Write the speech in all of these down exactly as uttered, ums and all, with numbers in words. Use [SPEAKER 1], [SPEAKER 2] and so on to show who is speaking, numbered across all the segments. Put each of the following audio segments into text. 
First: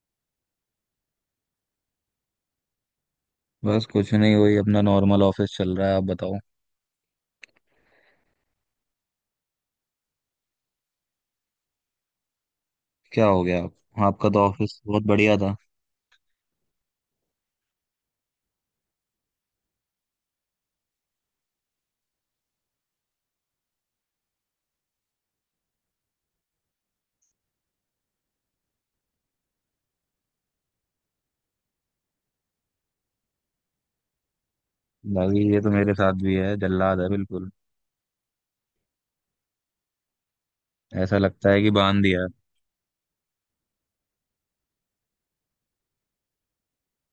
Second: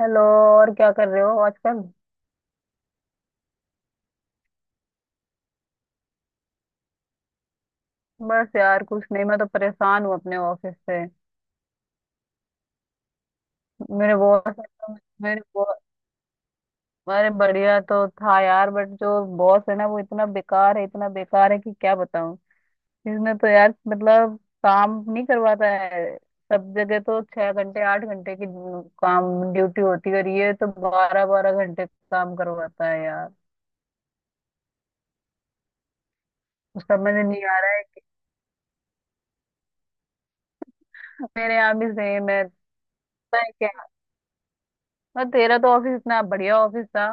[SPEAKER 1] Hello. और क्या कर रहे हो आजकल?
[SPEAKER 2] बस कुछ नहीं, वही अपना नॉर्मल ऑफिस चल रहा है। आप बताओ।
[SPEAKER 1] बस यार कुछ नहीं, मैं तो परेशान हूँ अपने ऑफिस से।
[SPEAKER 2] क्या हो गया आप?
[SPEAKER 1] मेरे
[SPEAKER 2] आपका तो
[SPEAKER 1] बॉस।
[SPEAKER 2] ऑफिस बहुत बढ़िया
[SPEAKER 1] मेरे
[SPEAKER 2] था।
[SPEAKER 1] बॉस। अरे बढ़िया तो था यार, बट जो बॉस है ना, वो इतना बेकार है, इतना बेकार है कि क्या बताऊँ। इसने तो यार मतलब काम नहीं करवाता है। सब जगह तो छह घंटे आठ घंटे की काम ड्यूटी होती है, और ये तो बारह बारह घंटे काम करवाता है यार।
[SPEAKER 2] भाई ये तो मेरे साथ भी है, जल्लाद है
[SPEAKER 1] समझ नहीं
[SPEAKER 2] बिल्कुल।
[SPEAKER 1] आ रहा है कि
[SPEAKER 2] ऐसा लगता
[SPEAKER 1] मेरे
[SPEAKER 2] है कि
[SPEAKER 1] यहाँ भी
[SPEAKER 2] बांध दिया है।
[SPEAKER 1] सेम है। पता है क्या, और तेरा तो ऑफिस इतना बढ़िया ऑफिस था।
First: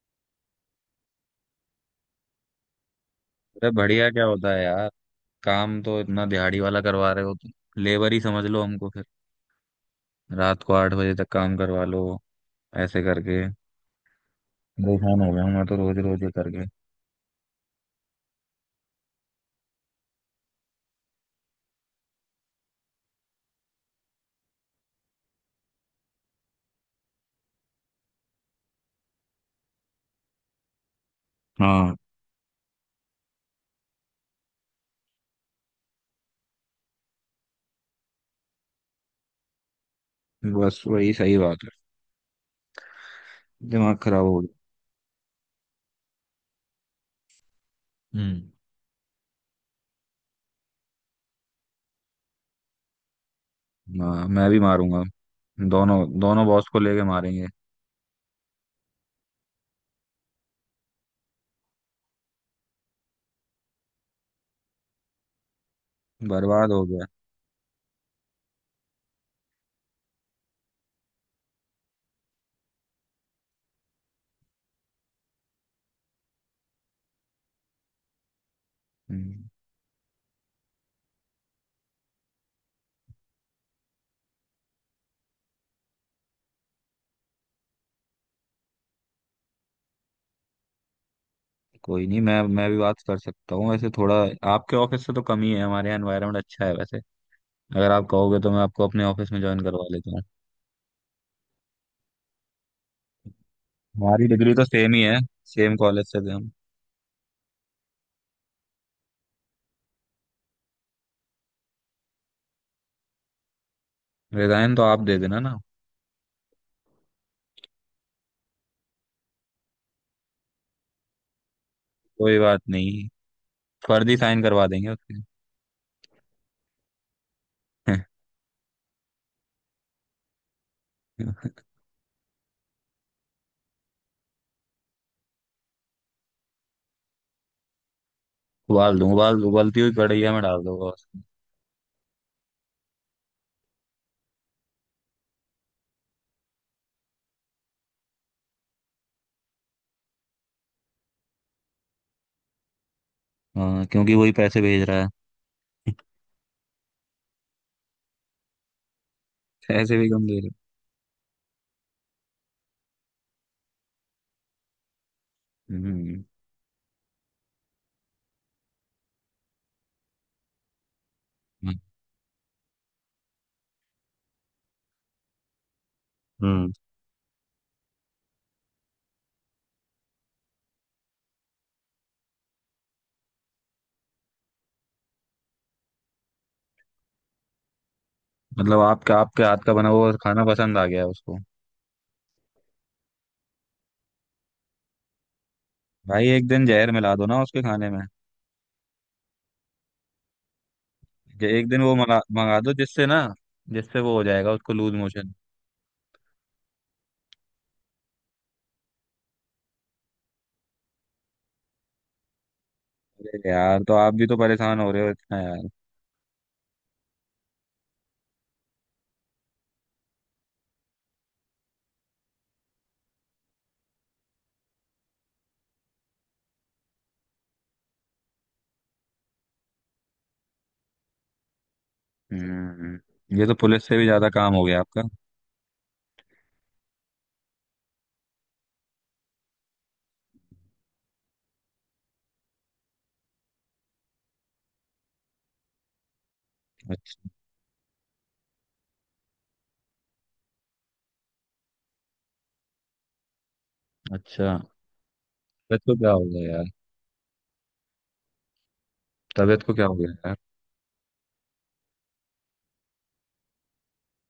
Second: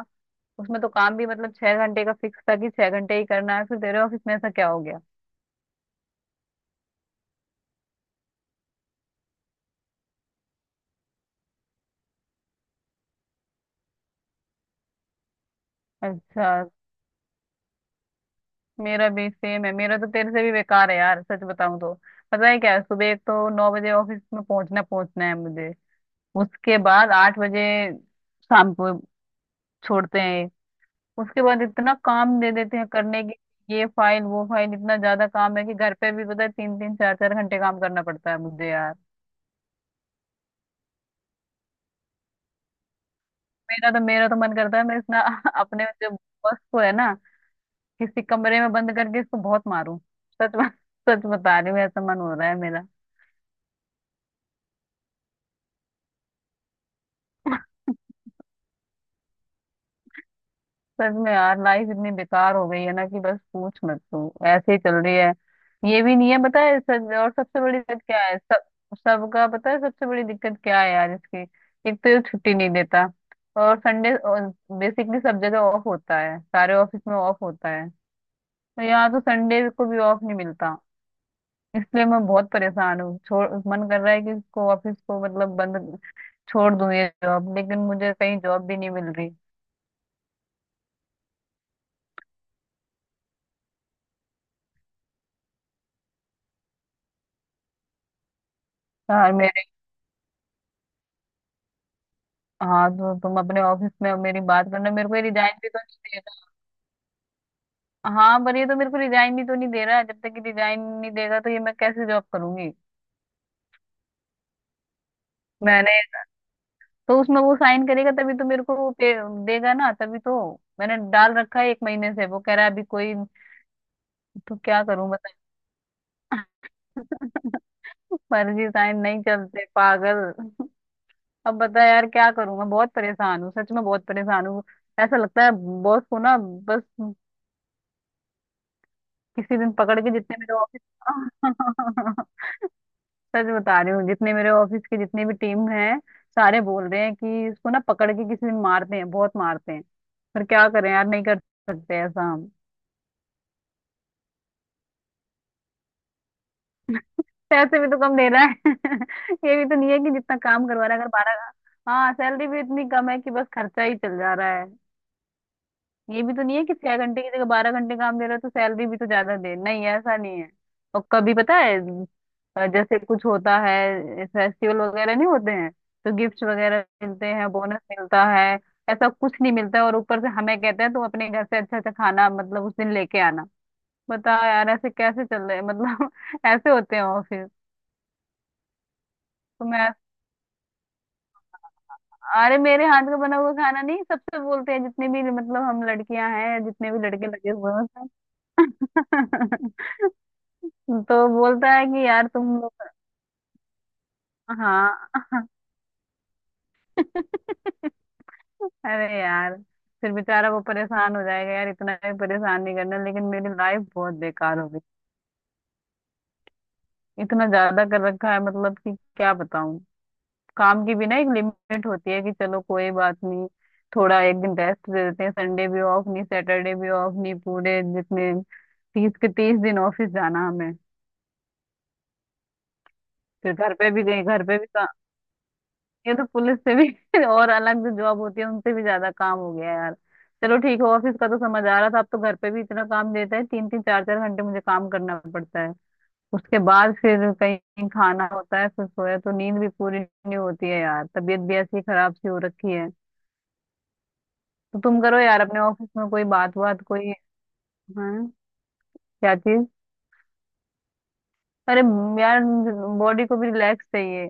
[SPEAKER 1] उसमें तो काम भी मतलब छह घंटे का फिक्स था कि छह घंटे ही करना है,
[SPEAKER 2] अरे
[SPEAKER 1] फिर तेरे
[SPEAKER 2] बढ़िया
[SPEAKER 1] ऑफिस
[SPEAKER 2] क्या
[SPEAKER 1] में ऐसा
[SPEAKER 2] होता है
[SPEAKER 1] क्या हो
[SPEAKER 2] यार।
[SPEAKER 1] गया?
[SPEAKER 2] काम तो इतना दिहाड़ी वाला करवा रहे हो तुम। लेबर ही समझ लो हमको फिर। रात को आठ बजे तक काम करवा लो, ऐसे करके। परेशान हो गया हूं मैं तो, रोज रोज ये
[SPEAKER 1] अच्छा,
[SPEAKER 2] करके।
[SPEAKER 1] मेरा भी सेम है, मेरा तो तेरे से भी बेकार है यार सच बताऊं तो। पता है क्या है, सुबह एक तो नौ बजे ऑफिस में पहुंचना पहुंचना है मुझे। उसके बाद आठ बजे शाम को छोड़ते हैं। उसके बाद इतना
[SPEAKER 2] हाँ,
[SPEAKER 1] काम दे देते हैं करने के, ये फाइल वो फाइल, इतना ज्यादा काम है कि घर पे भी पता है तीन तीन चार चार घंटे काम करना पड़ता है मुझे यार।
[SPEAKER 2] बस वही सही बात है।
[SPEAKER 1] मेरा
[SPEAKER 2] दिमाग
[SPEAKER 1] तो
[SPEAKER 2] खराब
[SPEAKER 1] मेरा तो
[SPEAKER 2] हो
[SPEAKER 1] मन
[SPEAKER 2] गया।
[SPEAKER 1] करता है मैं इतना अपने जो बॉस को है ना, किसी
[SPEAKER 2] हम्म।
[SPEAKER 1] कमरे में बंद करके इसको बहुत मारूं। सच में। सच बता रही हूँ, ऐसा मन हो रहा है मेरा।
[SPEAKER 2] हाँ मैं भी मारूंगा। दोनों दोनों बॉस को लेके मारेंगे।
[SPEAKER 1] सच में यार, लाइफ इतनी बेकार हो गई है ना कि बस पूछ मत, तू ऐसे ही चल रही है। ये भी नहीं है पता
[SPEAKER 2] बर्बाद
[SPEAKER 1] है
[SPEAKER 2] हो गया।
[SPEAKER 1] सच, और सबसे बड़ी दिक्कत क्या है सब, सबका पता है सबसे बड़ी दिक्कत क्या है यार इसकी। एक तो ये छुट्टी नहीं देता, और संडे बेसिकली सब जगह ऑफ होता है, सारे ऑफिस में ऑफ होता है, तो यहाँ तो
[SPEAKER 2] हम्म,
[SPEAKER 1] संडे को भी ऑफ नहीं मिलता। इसलिए मैं बहुत परेशान हूँ, छोड़ मन कर रहा है कि इसको ऑफिस को मतलब बंद छोड़ दूंगी जॉब, लेकिन मुझे कहीं जॉब भी नहीं मिल रही।
[SPEAKER 2] कोई नहीं। मैं मैं भी बात कर सकता हूँ वैसे, थोड़ा आपके ऑफिस से तो कम ही है। हमारे यहाँ एनवायरनमेंट अच्छा है वैसे। अगर आप कहोगे तो मैं आपको अपने ऑफिस
[SPEAKER 1] यार
[SPEAKER 2] में ज्वाइन
[SPEAKER 1] मेरे,
[SPEAKER 2] करवा लेता हूँ।
[SPEAKER 1] हाँ तो तुम अपने ऑफिस में
[SPEAKER 2] हमारी
[SPEAKER 1] मेरी
[SPEAKER 2] डिग्री तो
[SPEAKER 1] बात करना,
[SPEAKER 2] सेम ही
[SPEAKER 1] मेरे को
[SPEAKER 2] है,
[SPEAKER 1] ये रिजाइन भी
[SPEAKER 2] सेम
[SPEAKER 1] तो
[SPEAKER 2] कॉलेज से
[SPEAKER 1] नहीं
[SPEAKER 2] थे
[SPEAKER 1] दे
[SPEAKER 2] हम।
[SPEAKER 1] रहा। हाँ पर ये तो मेरे को रिजाइन भी तो नहीं दे रहा है, जब तक कि रिजाइन नहीं देगा तो ये मैं कैसे जॉब करूंगी।
[SPEAKER 2] रिजाइन तो आप दे देना ना।
[SPEAKER 1] मैंने, तो उसमें वो साइन करेगा तभी तो मेरे को वो पे देगा ना तभी तो। मैंने डाल रखा है एक महीने से,
[SPEAKER 2] कोई
[SPEAKER 1] वो कह
[SPEAKER 2] बात
[SPEAKER 1] रहा है अभी
[SPEAKER 2] नहीं,
[SPEAKER 1] कोई।
[SPEAKER 2] फर्जी साइन
[SPEAKER 1] तो
[SPEAKER 2] करवा
[SPEAKER 1] क्या
[SPEAKER 2] देंगे
[SPEAKER 1] करूं
[SPEAKER 2] उसके।
[SPEAKER 1] बता। फर्जी साइन नहीं चलते पागल। अब बता यार क्या करूं, मैं बहुत परेशान हूँ सच में, बहुत परेशान हूँ। ऐसा लगता है बॉस को ना, बस
[SPEAKER 2] उबाल दूँ उबाल
[SPEAKER 1] किसी दिन
[SPEAKER 2] उबलती हुई
[SPEAKER 1] पकड़ के
[SPEAKER 2] कढ़ैया
[SPEAKER 1] जितने
[SPEAKER 2] में
[SPEAKER 1] मेरे
[SPEAKER 2] डाल
[SPEAKER 1] ऑफिस
[SPEAKER 2] दूंगा उसको।
[SPEAKER 1] सच बता रही हूँ, जितने मेरे ऑफिस के जितने भी टीम हैं सारे बोल रहे हैं कि इसको ना पकड़ के किसी दिन मारते हैं, बहुत मारते हैं। पर क्या करें यार, नहीं कर सकते ऐसा हम।
[SPEAKER 2] हाँ क्योंकि वही पैसे भेज रहा है।
[SPEAKER 1] पैसे भी तो कम दे रहा है। ये भी तो नहीं
[SPEAKER 2] पैसे
[SPEAKER 1] है
[SPEAKER 2] भी
[SPEAKER 1] कि
[SPEAKER 2] कम
[SPEAKER 1] जितना
[SPEAKER 2] दे रहा
[SPEAKER 1] काम करवा रहा है, अगर बारह। हाँ, सैलरी भी इतनी कम है कि बस खर्चा ही चल जा रहा है।
[SPEAKER 2] है।
[SPEAKER 1] ये
[SPEAKER 2] हम्म।
[SPEAKER 1] भी तो नहीं है कि छह घंटे की जगह बारह घंटे काम दे रहे हो तो सैलरी भी तो ज्यादा दे, नहीं ऐसा नहीं है। और कभी पता है अ, जैसे कुछ होता है फेस्टिवल वगैरह, नहीं होते हैं तो गिफ्ट
[SPEAKER 2] हम्म।
[SPEAKER 1] वगैरह मिलते हैं, बोनस मिलता है। ऐसा कुछ नहीं मिलता है, और ऊपर से हमें कहते हैं तुम अपने घर से अच्छा अच्छा खाना मतलब उस दिन लेके आना। बताओ यार ऐसे कैसे चल रहे हैं मतलब। ऐसे होते हैं ऑफिस?
[SPEAKER 2] मतलब आपके आपके हाथ
[SPEAKER 1] तो
[SPEAKER 2] का बना
[SPEAKER 1] मैं,
[SPEAKER 2] हुआ खाना पसंद आ गया उसको।
[SPEAKER 1] अरे मेरे हाथ का बना हुआ खाना नहीं, सबसे बोलते हैं जितने भी मतलब हम
[SPEAKER 2] भाई
[SPEAKER 1] लड़कियां
[SPEAKER 2] एक
[SPEAKER 1] हैं
[SPEAKER 2] दिन जहर
[SPEAKER 1] जितने भी
[SPEAKER 2] मिला दो
[SPEAKER 1] लड़के
[SPEAKER 2] ना
[SPEAKER 1] लगे
[SPEAKER 2] उसके
[SPEAKER 1] हुए हैं
[SPEAKER 2] खाने में।
[SPEAKER 1] सब। तो
[SPEAKER 2] कि एक
[SPEAKER 1] बोलता
[SPEAKER 2] दिन
[SPEAKER 1] है
[SPEAKER 2] वो
[SPEAKER 1] कि
[SPEAKER 2] मंगा
[SPEAKER 1] यार तुम
[SPEAKER 2] मंगा दो,
[SPEAKER 1] लोग।
[SPEAKER 2] जिससे ना, जिससे वो हो जाएगा, उसको लूज
[SPEAKER 1] हाँ
[SPEAKER 2] मोशन।
[SPEAKER 1] अरे यार, फिर बेचारा वो परेशान हो जाएगा यार, इतना भी परेशान नहीं करना, लेकिन
[SPEAKER 2] अरे
[SPEAKER 1] मेरी
[SPEAKER 2] यार,
[SPEAKER 1] लाइफ
[SPEAKER 2] तो आप
[SPEAKER 1] बहुत
[SPEAKER 2] भी तो
[SPEAKER 1] बेकार हो
[SPEAKER 2] परेशान
[SPEAKER 1] गई।
[SPEAKER 2] हो रहे हो इतना यार।
[SPEAKER 1] इतना ज्यादा कर रखा है मतलब कि क्या बताऊं। काम की भी ना एक लिमिट होती है, कि चलो कोई बात नहीं थोड़ा एक दिन रेस्ट दे देते हैं, संडे भी ऑफ नहीं, सैटरडे भी ऑफ नहीं, पूरे जितने तीस के तीस दिन ऑफिस जाना हमें।
[SPEAKER 2] हम्म। ये
[SPEAKER 1] फिर
[SPEAKER 2] तो
[SPEAKER 1] घर
[SPEAKER 2] पुलिस
[SPEAKER 1] पे
[SPEAKER 2] से
[SPEAKER 1] भी
[SPEAKER 2] भी
[SPEAKER 1] गए,
[SPEAKER 2] ज्यादा
[SPEAKER 1] घर
[SPEAKER 2] काम
[SPEAKER 1] पे
[SPEAKER 2] हो
[SPEAKER 1] भी
[SPEAKER 2] गया
[SPEAKER 1] का-
[SPEAKER 2] आपका।
[SPEAKER 1] ये तो पुलिस से भी और अलग जो जॉब होती है उनसे भी ज्यादा काम हो गया है यार। चलो ठीक है ऑफिस का तो समझ आ रहा था, अब तो घर पे भी इतना काम देता है तीन तीन चार चार घंटे मुझे काम करना पड़ता है। उसके बाद
[SPEAKER 2] अच्छा,
[SPEAKER 1] फिर कहीं खाना होता है, फिर सोया तो नींद भी पूरी नहीं होती है यार, तबीयत भी ऐसी खराब सी हो रखी है।
[SPEAKER 2] अच्छा।
[SPEAKER 1] तो तुम करो यार अपने
[SPEAKER 2] तबीयत
[SPEAKER 1] ऑफिस
[SPEAKER 2] को
[SPEAKER 1] में
[SPEAKER 2] क्या हो
[SPEAKER 1] कोई
[SPEAKER 2] गया
[SPEAKER 1] बात,
[SPEAKER 2] यार?
[SPEAKER 1] बात कोई। हाँ, क्या
[SPEAKER 2] तबीयत
[SPEAKER 1] चीज?
[SPEAKER 2] को क्या हो गया यार?
[SPEAKER 1] अरे म, यार, बॉडी को भी रिलैक्स चाहिए।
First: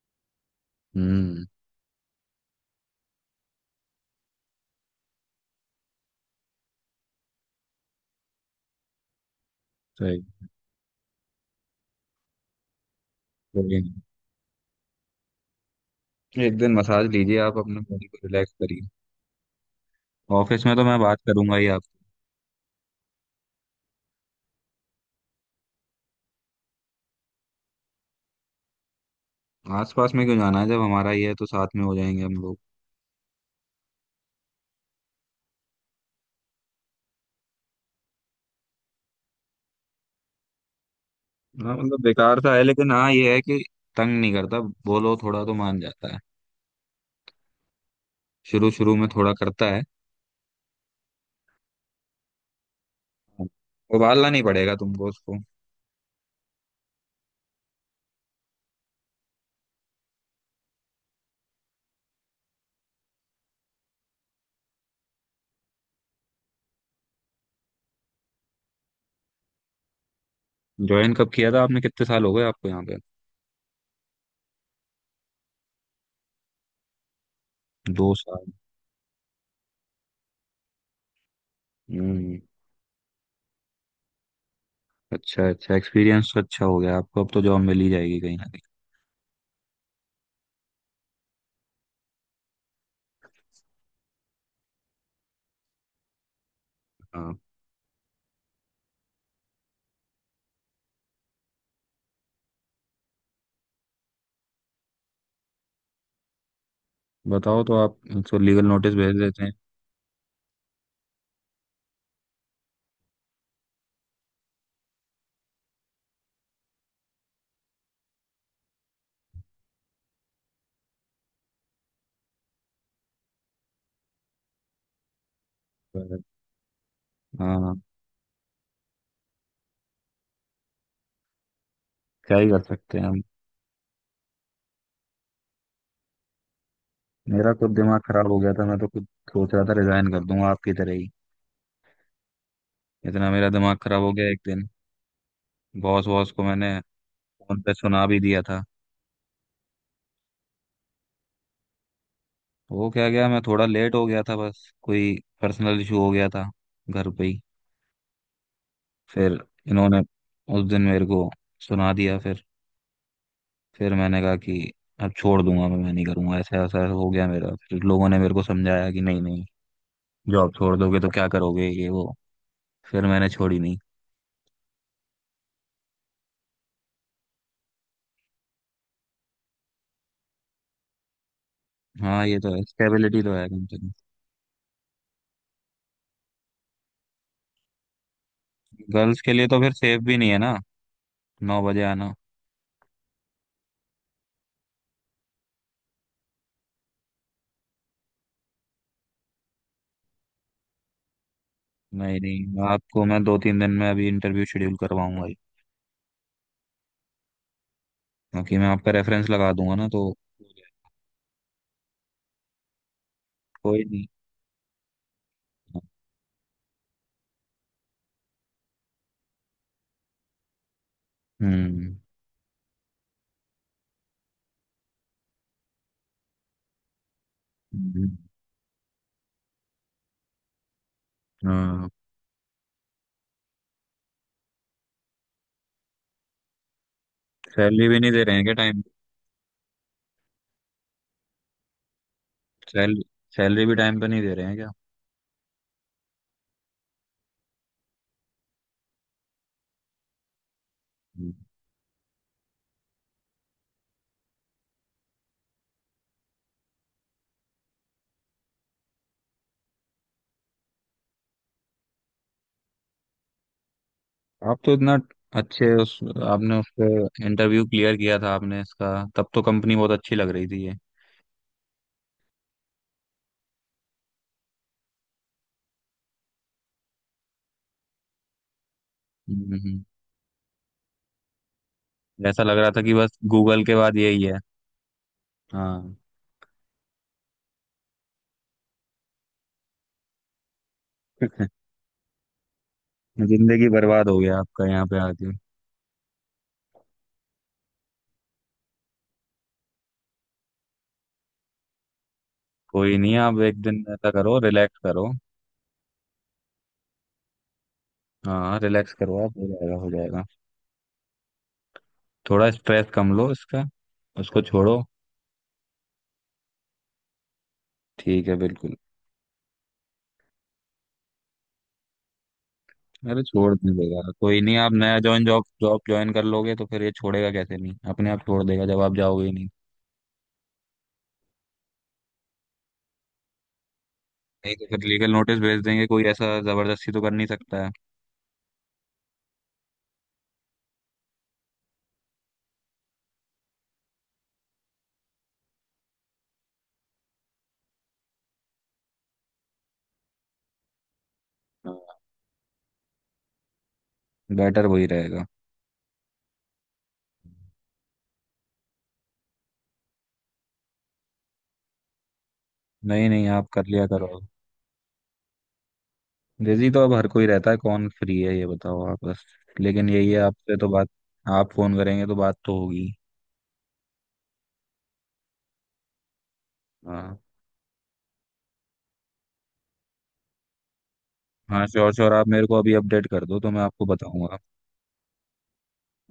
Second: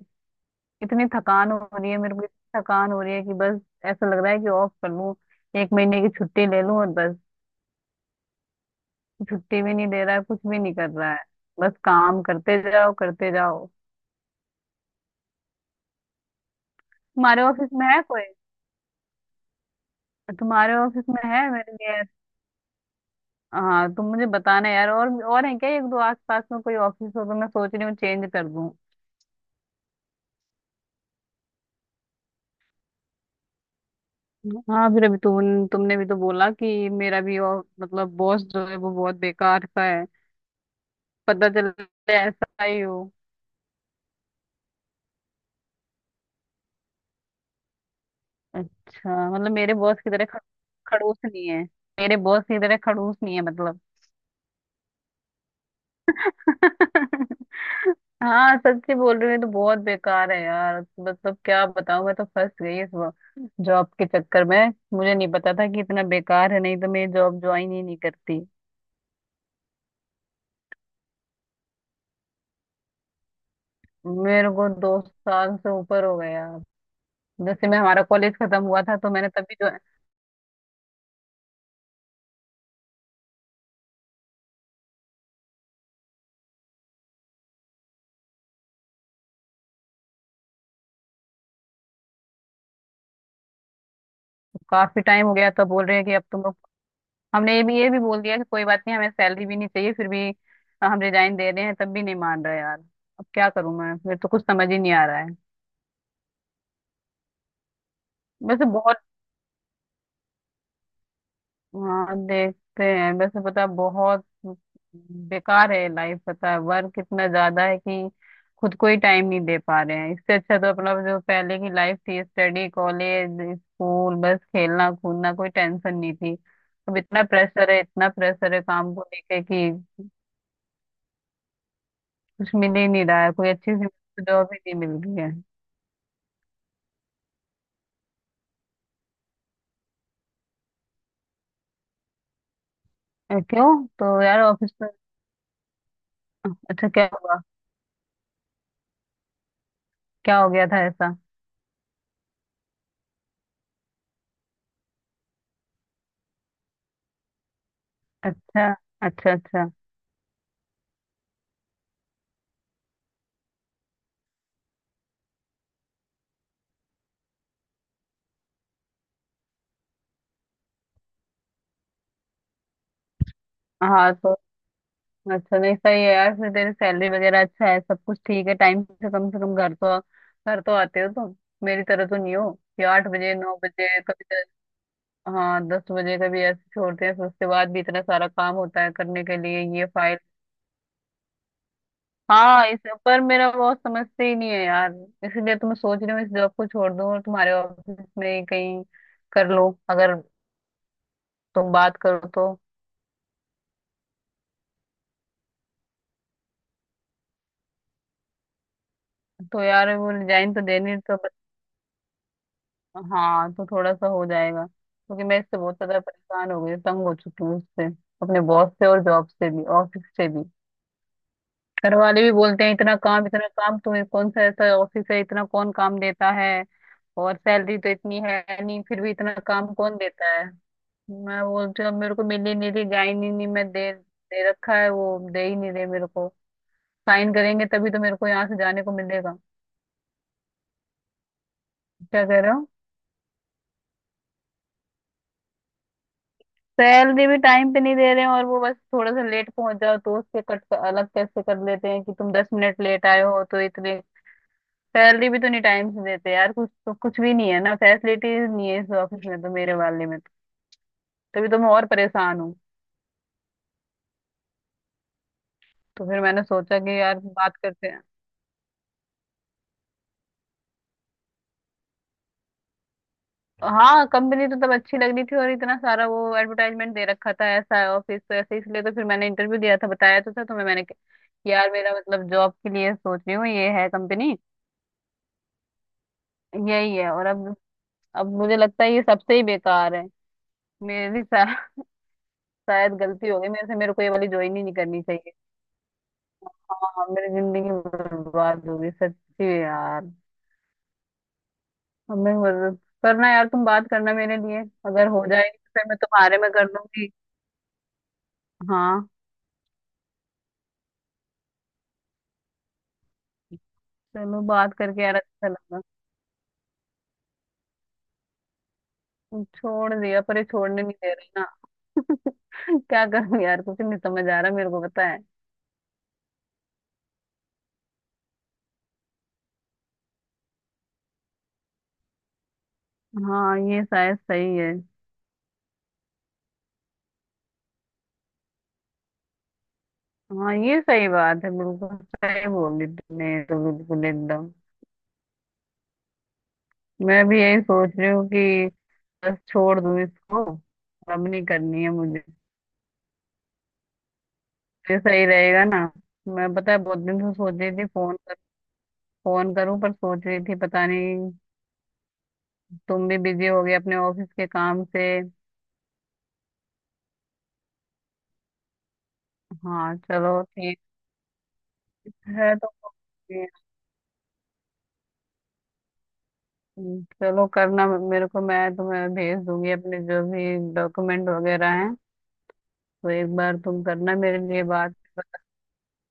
[SPEAKER 1] इतनी
[SPEAKER 2] हम्म।
[SPEAKER 1] थकान हो रही है मेरे को, इतनी थकान हो रही है कि बस ऐसा लग रहा है कि ऑफ कर लूं, एक महीने की छुट्टी ले लूं और बस। छुट्टी भी नहीं दे रहा
[SPEAKER 2] सही।
[SPEAKER 1] है, कुछ भी नहीं कर रहा है, बस काम करते जाओ करते
[SPEAKER 2] कोई
[SPEAKER 1] जाओ।
[SPEAKER 2] नहीं। एक दिन मसाज लीजिए,
[SPEAKER 1] तुम्हारे
[SPEAKER 2] आप
[SPEAKER 1] ऑफिस
[SPEAKER 2] अपने
[SPEAKER 1] में है
[SPEAKER 2] बॉडी
[SPEAKER 1] कोई?
[SPEAKER 2] को रिलैक्स करिए। ऑफिस में
[SPEAKER 1] तुम्हारे
[SPEAKER 2] तो मैं
[SPEAKER 1] ऑफिस
[SPEAKER 2] बात
[SPEAKER 1] में है
[SPEAKER 2] करूंगा ही
[SPEAKER 1] मेरे लिए?
[SPEAKER 2] आपसे।
[SPEAKER 1] हाँ तुम मुझे बताना यार, और और है क्या एक दो आस पास में कोई ऑफिस, हो तो मैं सोच रही हूँ चेंज कर दूं।
[SPEAKER 2] आस पास में क्यों जाना है, जब हमारा ही है तो साथ में हो जाएंगे हम लोग।
[SPEAKER 1] हाँ फिर अभी तुम, तुमने भी तो बोला कि मेरा भी और मतलब बॉस जो है वो बहुत बेकार सा है। पता चल
[SPEAKER 2] हाँ मतलब बेकार सा है,
[SPEAKER 1] ऐसा ही
[SPEAKER 2] लेकिन
[SPEAKER 1] हो।
[SPEAKER 2] हाँ ये है कि तंग नहीं करता। बोलो थोड़ा तो मान जाता है। शुरू शुरू में
[SPEAKER 1] अच्छा
[SPEAKER 2] थोड़ा
[SPEAKER 1] मतलब
[SPEAKER 2] करता
[SPEAKER 1] मेरे
[SPEAKER 2] है।
[SPEAKER 1] बॉस की तरह ख- खड़ूस नहीं है? मेरे बॉस की तरह खड़ूस नहीं है मतलब।
[SPEAKER 2] उबालना नहीं पड़ेगा तुमको उसको।
[SPEAKER 1] हाँ सच्ची बोल रही हूँ, ये तो बहुत बेकार है यार, मतलब क्या बताऊँ, मैं तो फंस गई इस जॉब के चक्कर में। मुझे नहीं पता था कि इतना बेकार है, नहीं तो मैं जॉब ज्वाइन ही नहीं करती।
[SPEAKER 2] ज्वाइन कब किया था आपने? कितने साल हो गए आपको यहाँ पे?
[SPEAKER 1] मेरे को दो साल से ऊपर हो गया। जैसे मैं, हमारा
[SPEAKER 2] दो
[SPEAKER 1] कॉलेज
[SPEAKER 2] साल
[SPEAKER 1] खत्म हुआ था तो मैंने तभी जो
[SPEAKER 2] हम्म, अच्छा अच्छा। एक्सपीरियंस अच्छा हो गया आपको, अब तो जॉब मिल ही जाएगी कहीं ना कहीं।
[SPEAKER 1] काफी टाइम हो गया तो बोल रहे हैं कि अब तुम लोग।
[SPEAKER 2] हाँ
[SPEAKER 1] हमने ये भी ये भी बोल दिया कि कोई बात नहीं, हमें सैलरी भी नहीं चाहिए, फिर भी हम रिजाइन दे रहे हैं, तब भी नहीं मान रहा यार। अब क्या करूं मैं, मेरे तो कुछ समझ ही नहीं आ रहा है।
[SPEAKER 2] बताओ तो आप। तो लीगल
[SPEAKER 1] वैसे
[SPEAKER 2] नोटिस
[SPEAKER 1] बहुत,
[SPEAKER 2] भेज देते हैं।
[SPEAKER 1] हाँ देखते हैं वैसे, पता बहुत बेकार है लाइफ, पता है वर्क इतना ज्यादा है कि खुद को ही टाइम नहीं दे पा रहे हैं, इससे अच्छा तो अपना जो पहले की लाइफ थी स्टडी कॉलेज स्कूल, बस खेलना कूदना, कोई टेंशन नहीं
[SPEAKER 2] पर,
[SPEAKER 1] थी। अब इतना प्रेशर
[SPEAKER 2] हाँ,
[SPEAKER 1] है, इतना प्रेशर है काम को लेके कि
[SPEAKER 2] क्या ही
[SPEAKER 1] कुछ
[SPEAKER 2] कर
[SPEAKER 1] मिल ही
[SPEAKER 2] सकते हैं
[SPEAKER 1] नहीं
[SPEAKER 2] हम।
[SPEAKER 1] रहा है, कोई अच्छी सी जॉब ही नहीं मिल रही है।
[SPEAKER 2] मेरा खुद दिमाग खराब हो गया था, मैं तो खुद सोच रहा था रिजाइन कर दूंगा आपकी तरह ही। इतना
[SPEAKER 1] अ,
[SPEAKER 2] मेरा
[SPEAKER 1] क्यों?
[SPEAKER 2] दिमाग खराब हो
[SPEAKER 1] तो
[SPEAKER 2] गया एक
[SPEAKER 1] यार
[SPEAKER 2] दिन।
[SPEAKER 1] ऑफिस में,
[SPEAKER 2] बॉस बॉस को मैंने
[SPEAKER 1] अच्छा क्या हुआ?
[SPEAKER 2] फोन पे सुना भी दिया था।
[SPEAKER 1] क्या हो गया था ऐसा?
[SPEAKER 2] वो क्या गया, मैं थोड़ा लेट हो गया था, बस कोई पर्सनल इशू हो गया था घर पे ही।
[SPEAKER 1] अच्छा, अच्छा
[SPEAKER 2] फिर
[SPEAKER 1] अच्छा।
[SPEAKER 2] इन्होंने उस दिन मेरे को सुना दिया। फिर फिर मैंने कहा कि अब छोड़ दूंगा मैं, मैं नहीं करूंगा ऐसा। ऐसा हो गया मेरा, फिर लोगों ने मेरे को समझाया कि नहीं नहीं, जॉब छोड़ दोगे तो क्या करोगे ये वो। फिर मैंने छोड़ी नहीं।
[SPEAKER 1] हाँ तो अच्छा, नहीं सही है यार, फिर तेरी सैलरी वगैरह अच्छा है, सब कुछ ठीक है, टाइम से कम से कम घर तो, घर तो आते हो तुम। मेरी तरह तो
[SPEAKER 2] हाँ
[SPEAKER 1] नहीं
[SPEAKER 2] ये
[SPEAKER 1] हो
[SPEAKER 2] तो है,
[SPEAKER 1] कि आठ
[SPEAKER 2] स्टेबिलिटी तो
[SPEAKER 1] बजे
[SPEAKER 2] है
[SPEAKER 1] नौ
[SPEAKER 2] कम से
[SPEAKER 1] बजे
[SPEAKER 2] कम।
[SPEAKER 1] कभी दस। हाँ दस बजे कभी ऐसे छोड़ते हैं, फिर उसके बाद भी इतना सारा काम होता है
[SPEAKER 2] गर्ल्स
[SPEAKER 1] करने
[SPEAKER 2] के
[SPEAKER 1] के
[SPEAKER 2] लिए तो
[SPEAKER 1] लिए
[SPEAKER 2] फिर
[SPEAKER 1] ये
[SPEAKER 2] सेफ भी
[SPEAKER 1] फाइल।
[SPEAKER 2] नहीं है ना, नौ बजे आना।
[SPEAKER 1] हाँ इस, पर मेरा बहुत समझते ही नहीं है यार। इसीलिए तो मैं सोच रही हूँ इस जॉब को छोड़ दूँ, और तुम्हारे ऑफिस में ही कहीं कर लो अगर तुम बात
[SPEAKER 2] नहीं
[SPEAKER 1] करो तो।
[SPEAKER 2] नहीं, आपको मैं दो तीन दिन में अभी इंटरव्यू शेड्यूल करवाऊंगा ही, क्योंकि मैं आपका रेफरेंस लगा
[SPEAKER 1] तो
[SPEAKER 2] दूंगा ना
[SPEAKER 1] यार
[SPEAKER 2] तो।
[SPEAKER 1] वो रिजाइन तो देनी तो प- हाँ तो
[SPEAKER 2] कोई
[SPEAKER 1] थोड़ा
[SPEAKER 2] नहीं।
[SPEAKER 1] सा हो जाएगा, क्योंकि मैं इससे बहुत ज्यादा परेशान हो गई, तंग हो चुकी हूँ उससे, अपने बॉस से, और जॉब से भी, ऑफिस से भी। घर
[SPEAKER 2] हम्म।
[SPEAKER 1] वाले भी बोलते हैं इतना काम, इतना काम तुम्हें, कौन सा ऐसा ऑफिस है इतना कौन काम देता है, और सैलरी तो
[SPEAKER 2] हम्म,
[SPEAKER 1] इतनी है नहीं, फिर भी इतना काम कौन देता है। मैं बोलती
[SPEAKER 2] हाँ
[SPEAKER 1] हूँ अब मेरे को मिली नहीं, रही जा ही नहीं, नहीं मैं दे दे रखा है, वो दे ही नहीं रहे मेरे को, साइन करेंगे
[SPEAKER 2] सैलरी
[SPEAKER 1] तभी
[SPEAKER 2] भी
[SPEAKER 1] तो
[SPEAKER 2] नहीं
[SPEAKER 1] मेरे
[SPEAKER 2] दे
[SPEAKER 1] को
[SPEAKER 2] रहे हैं
[SPEAKER 1] यहाँ
[SPEAKER 2] क्या
[SPEAKER 1] से
[SPEAKER 2] टाइम?
[SPEAKER 1] जाने को मिलेगा। क्या कह रहे हो?
[SPEAKER 2] सैल, सैलरी भी टाइम पे नहीं दे रहे हैं क्या?
[SPEAKER 1] सैलरी भी टाइम पे नहीं दे रहे हैं, और वो बस थोड़ा सा लेट पहुंच जाओ तो उससे कट अलग
[SPEAKER 2] हम्म।
[SPEAKER 1] कैसे कर लेते हैं कि तुम दस मिनट लेट आए हो तो इतने, सैलरी भी तो नहीं टाइम से देते यार, कुछ तो कुछ भी नहीं है ना, फैसिलिटीज नहीं है इस ऑफिस में तो, मेरे वाले में तो। तभी तो मैं और परेशान हूँ।
[SPEAKER 2] आप तो इतना अच्छे उस,
[SPEAKER 1] तो फिर मैंने
[SPEAKER 2] आपने उस
[SPEAKER 1] सोचा
[SPEAKER 2] पे
[SPEAKER 1] कि यार बात
[SPEAKER 2] इंटरव्यू
[SPEAKER 1] करते
[SPEAKER 2] क्लियर
[SPEAKER 1] हैं।
[SPEAKER 2] किया था आपने इसका, तब तो कंपनी बहुत अच्छी लग रही थी ये।
[SPEAKER 1] हाँ कंपनी तो तब अच्छी लग रही थी, और इतना सारा वो एडवर्टाइजमेंट दे रखा था ऐसा है ऑफिस तो ऐसे, इसलिए तो फिर मैंने
[SPEAKER 2] हम्म,
[SPEAKER 1] इंटरव्यू दिया
[SPEAKER 2] हम्म।
[SPEAKER 1] था, बताया तो था तुम्हें मैंने कि यार मेरा मतलब
[SPEAKER 2] ऐसा
[SPEAKER 1] जॉब
[SPEAKER 2] लग
[SPEAKER 1] के
[SPEAKER 2] रहा था कि
[SPEAKER 1] लिए
[SPEAKER 2] बस
[SPEAKER 1] सोच रही हूँ
[SPEAKER 2] गूगल
[SPEAKER 1] ये
[SPEAKER 2] के
[SPEAKER 1] है
[SPEAKER 2] बाद यही
[SPEAKER 1] कंपनी।
[SPEAKER 2] है। हाँ।
[SPEAKER 1] यही है, और अब अब मुझे लगता है ये सबसे ही बेकार है। मेरी सा, शायद गलती हो गई मेरे
[SPEAKER 2] जिंदगी
[SPEAKER 1] से, मेरे को
[SPEAKER 2] बर्बाद
[SPEAKER 1] ये
[SPEAKER 2] हो
[SPEAKER 1] वाली
[SPEAKER 2] गया
[SPEAKER 1] ज्वाइन ही
[SPEAKER 2] आपका
[SPEAKER 1] नहीं
[SPEAKER 2] यहाँ पे
[SPEAKER 1] करनी
[SPEAKER 2] आके।
[SPEAKER 1] चाहिए। हाँ मेरी जिंदगी बर्बाद हो गई सच्ची में यार। अब मैं और-
[SPEAKER 2] कोई नहीं
[SPEAKER 1] करना
[SPEAKER 2] आप
[SPEAKER 1] यार,
[SPEAKER 2] एक
[SPEAKER 1] तुम
[SPEAKER 2] दिन
[SPEAKER 1] बात
[SPEAKER 2] ऐसा
[SPEAKER 1] करना मेरे
[SPEAKER 2] करो,
[SPEAKER 1] लिए,
[SPEAKER 2] रिलैक्स
[SPEAKER 1] अगर
[SPEAKER 2] करो।
[SPEAKER 1] हो जाए तो फिर मैं तुम्हारे में कर दूंगी।
[SPEAKER 2] हाँ रिलैक्स
[SPEAKER 1] हाँ
[SPEAKER 2] करो आप, हो जाएगा, हो जाएगा। थोड़ा स्ट्रेस कम लो इसका,
[SPEAKER 1] चलो
[SPEAKER 2] उसको
[SPEAKER 1] बात
[SPEAKER 2] छोड़ो।
[SPEAKER 1] करके यार अच्छा लगा।
[SPEAKER 2] ठीक है बिल्कुल।
[SPEAKER 1] छोड़ दिया, पर ये छोड़ने नहीं दे रही ना। क्या
[SPEAKER 2] अरे
[SPEAKER 1] करूं
[SPEAKER 2] छोड़
[SPEAKER 1] यार,
[SPEAKER 2] नहीं
[SPEAKER 1] कुछ नहीं
[SPEAKER 2] देगा,
[SPEAKER 1] समझ आ
[SPEAKER 2] कोई
[SPEAKER 1] रहा
[SPEAKER 2] नहीं,
[SPEAKER 1] मेरे
[SPEAKER 2] आप
[SPEAKER 1] को
[SPEAKER 2] नया
[SPEAKER 1] पता है।
[SPEAKER 2] ज्वाइन, जॉब जॉब ज्वाइन कर लोगे तो फिर ये छोड़ेगा कैसे, नहीं अपने आप छोड़ देगा जब आप जाओगे ही नहीं।
[SPEAKER 1] हाँ ये शायद
[SPEAKER 2] नहीं
[SPEAKER 1] सही
[SPEAKER 2] तो
[SPEAKER 1] है।
[SPEAKER 2] फिर लीगल नोटिस भेज देंगे, कोई ऐसा जबरदस्ती तो कर नहीं सकता है।
[SPEAKER 1] हाँ ये सही बात है, बिल्कुल सही बोली तुमने, ये तो बिल्कुल एकदम। मैं भी यही सोच रही हूँ कि बस छोड़ दूं इसको, अब नहीं करनी है मुझे।
[SPEAKER 2] बेटर वही
[SPEAKER 1] ये सही
[SPEAKER 2] रहेगा।
[SPEAKER 1] रहेगा ना। मैं पता है बहुत दिन से सोच रही थी फोन कर, फोन करूं पर सोच रही थी पता नहीं तुम
[SPEAKER 2] नहीं
[SPEAKER 1] भी
[SPEAKER 2] नहीं
[SPEAKER 1] बिजी
[SPEAKER 2] आप
[SPEAKER 1] हो
[SPEAKER 2] कर
[SPEAKER 1] गए
[SPEAKER 2] लिया
[SPEAKER 1] अपने
[SPEAKER 2] करो,
[SPEAKER 1] ऑफिस के काम से।
[SPEAKER 2] बिजी तो अब हर कोई रहता है, कौन फ्री है ये बताओ आप बस। लेकिन
[SPEAKER 1] हाँ
[SPEAKER 2] यही है
[SPEAKER 1] चलो
[SPEAKER 2] आपसे तो
[SPEAKER 1] ठीक
[SPEAKER 2] बात। आप फोन करेंगे तो बात
[SPEAKER 1] है
[SPEAKER 2] तो
[SPEAKER 1] तो।
[SPEAKER 2] होगी।
[SPEAKER 1] हम्म,
[SPEAKER 2] हाँ,
[SPEAKER 1] चलो करना मेरे को, मैं तुम्हें भेज दूंगी अपने जो भी डॉक्यूमेंट
[SPEAKER 2] हाँ
[SPEAKER 1] वगैरह
[SPEAKER 2] श्योर
[SPEAKER 1] हैं,
[SPEAKER 2] श्योर, आप मेरे को अभी अपडेट
[SPEAKER 1] तो
[SPEAKER 2] कर
[SPEAKER 1] एक
[SPEAKER 2] दो तो
[SPEAKER 1] बार
[SPEAKER 2] मैं
[SPEAKER 1] तुम
[SPEAKER 2] आपको
[SPEAKER 1] करना
[SPEAKER 2] बताऊंगा।
[SPEAKER 1] मेरे लिए बात।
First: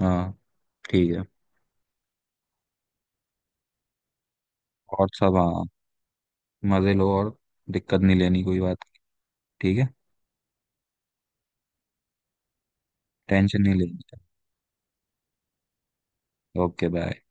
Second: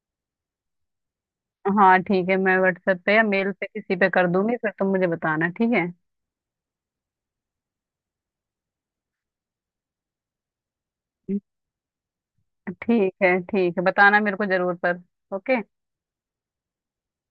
[SPEAKER 2] हाँ, ठीक है।
[SPEAKER 1] हाँ ठीक है, मैं व्हाट्सएप पे या मेल पे किसी पे कर दूंगी, फिर तुम
[SPEAKER 2] और
[SPEAKER 1] मुझे
[SPEAKER 2] सब
[SPEAKER 1] बताना।
[SPEAKER 2] हाँ,
[SPEAKER 1] ठीक है
[SPEAKER 2] मजे लो और दिक्कत नहीं लेनी कोई बात की, ठीक है।
[SPEAKER 1] ठीक है,
[SPEAKER 2] टेंशन नहीं
[SPEAKER 1] ठीक है
[SPEAKER 2] लेनी।
[SPEAKER 1] बताना मेरे को जरूर पर। ओके।
[SPEAKER 2] Okay bye.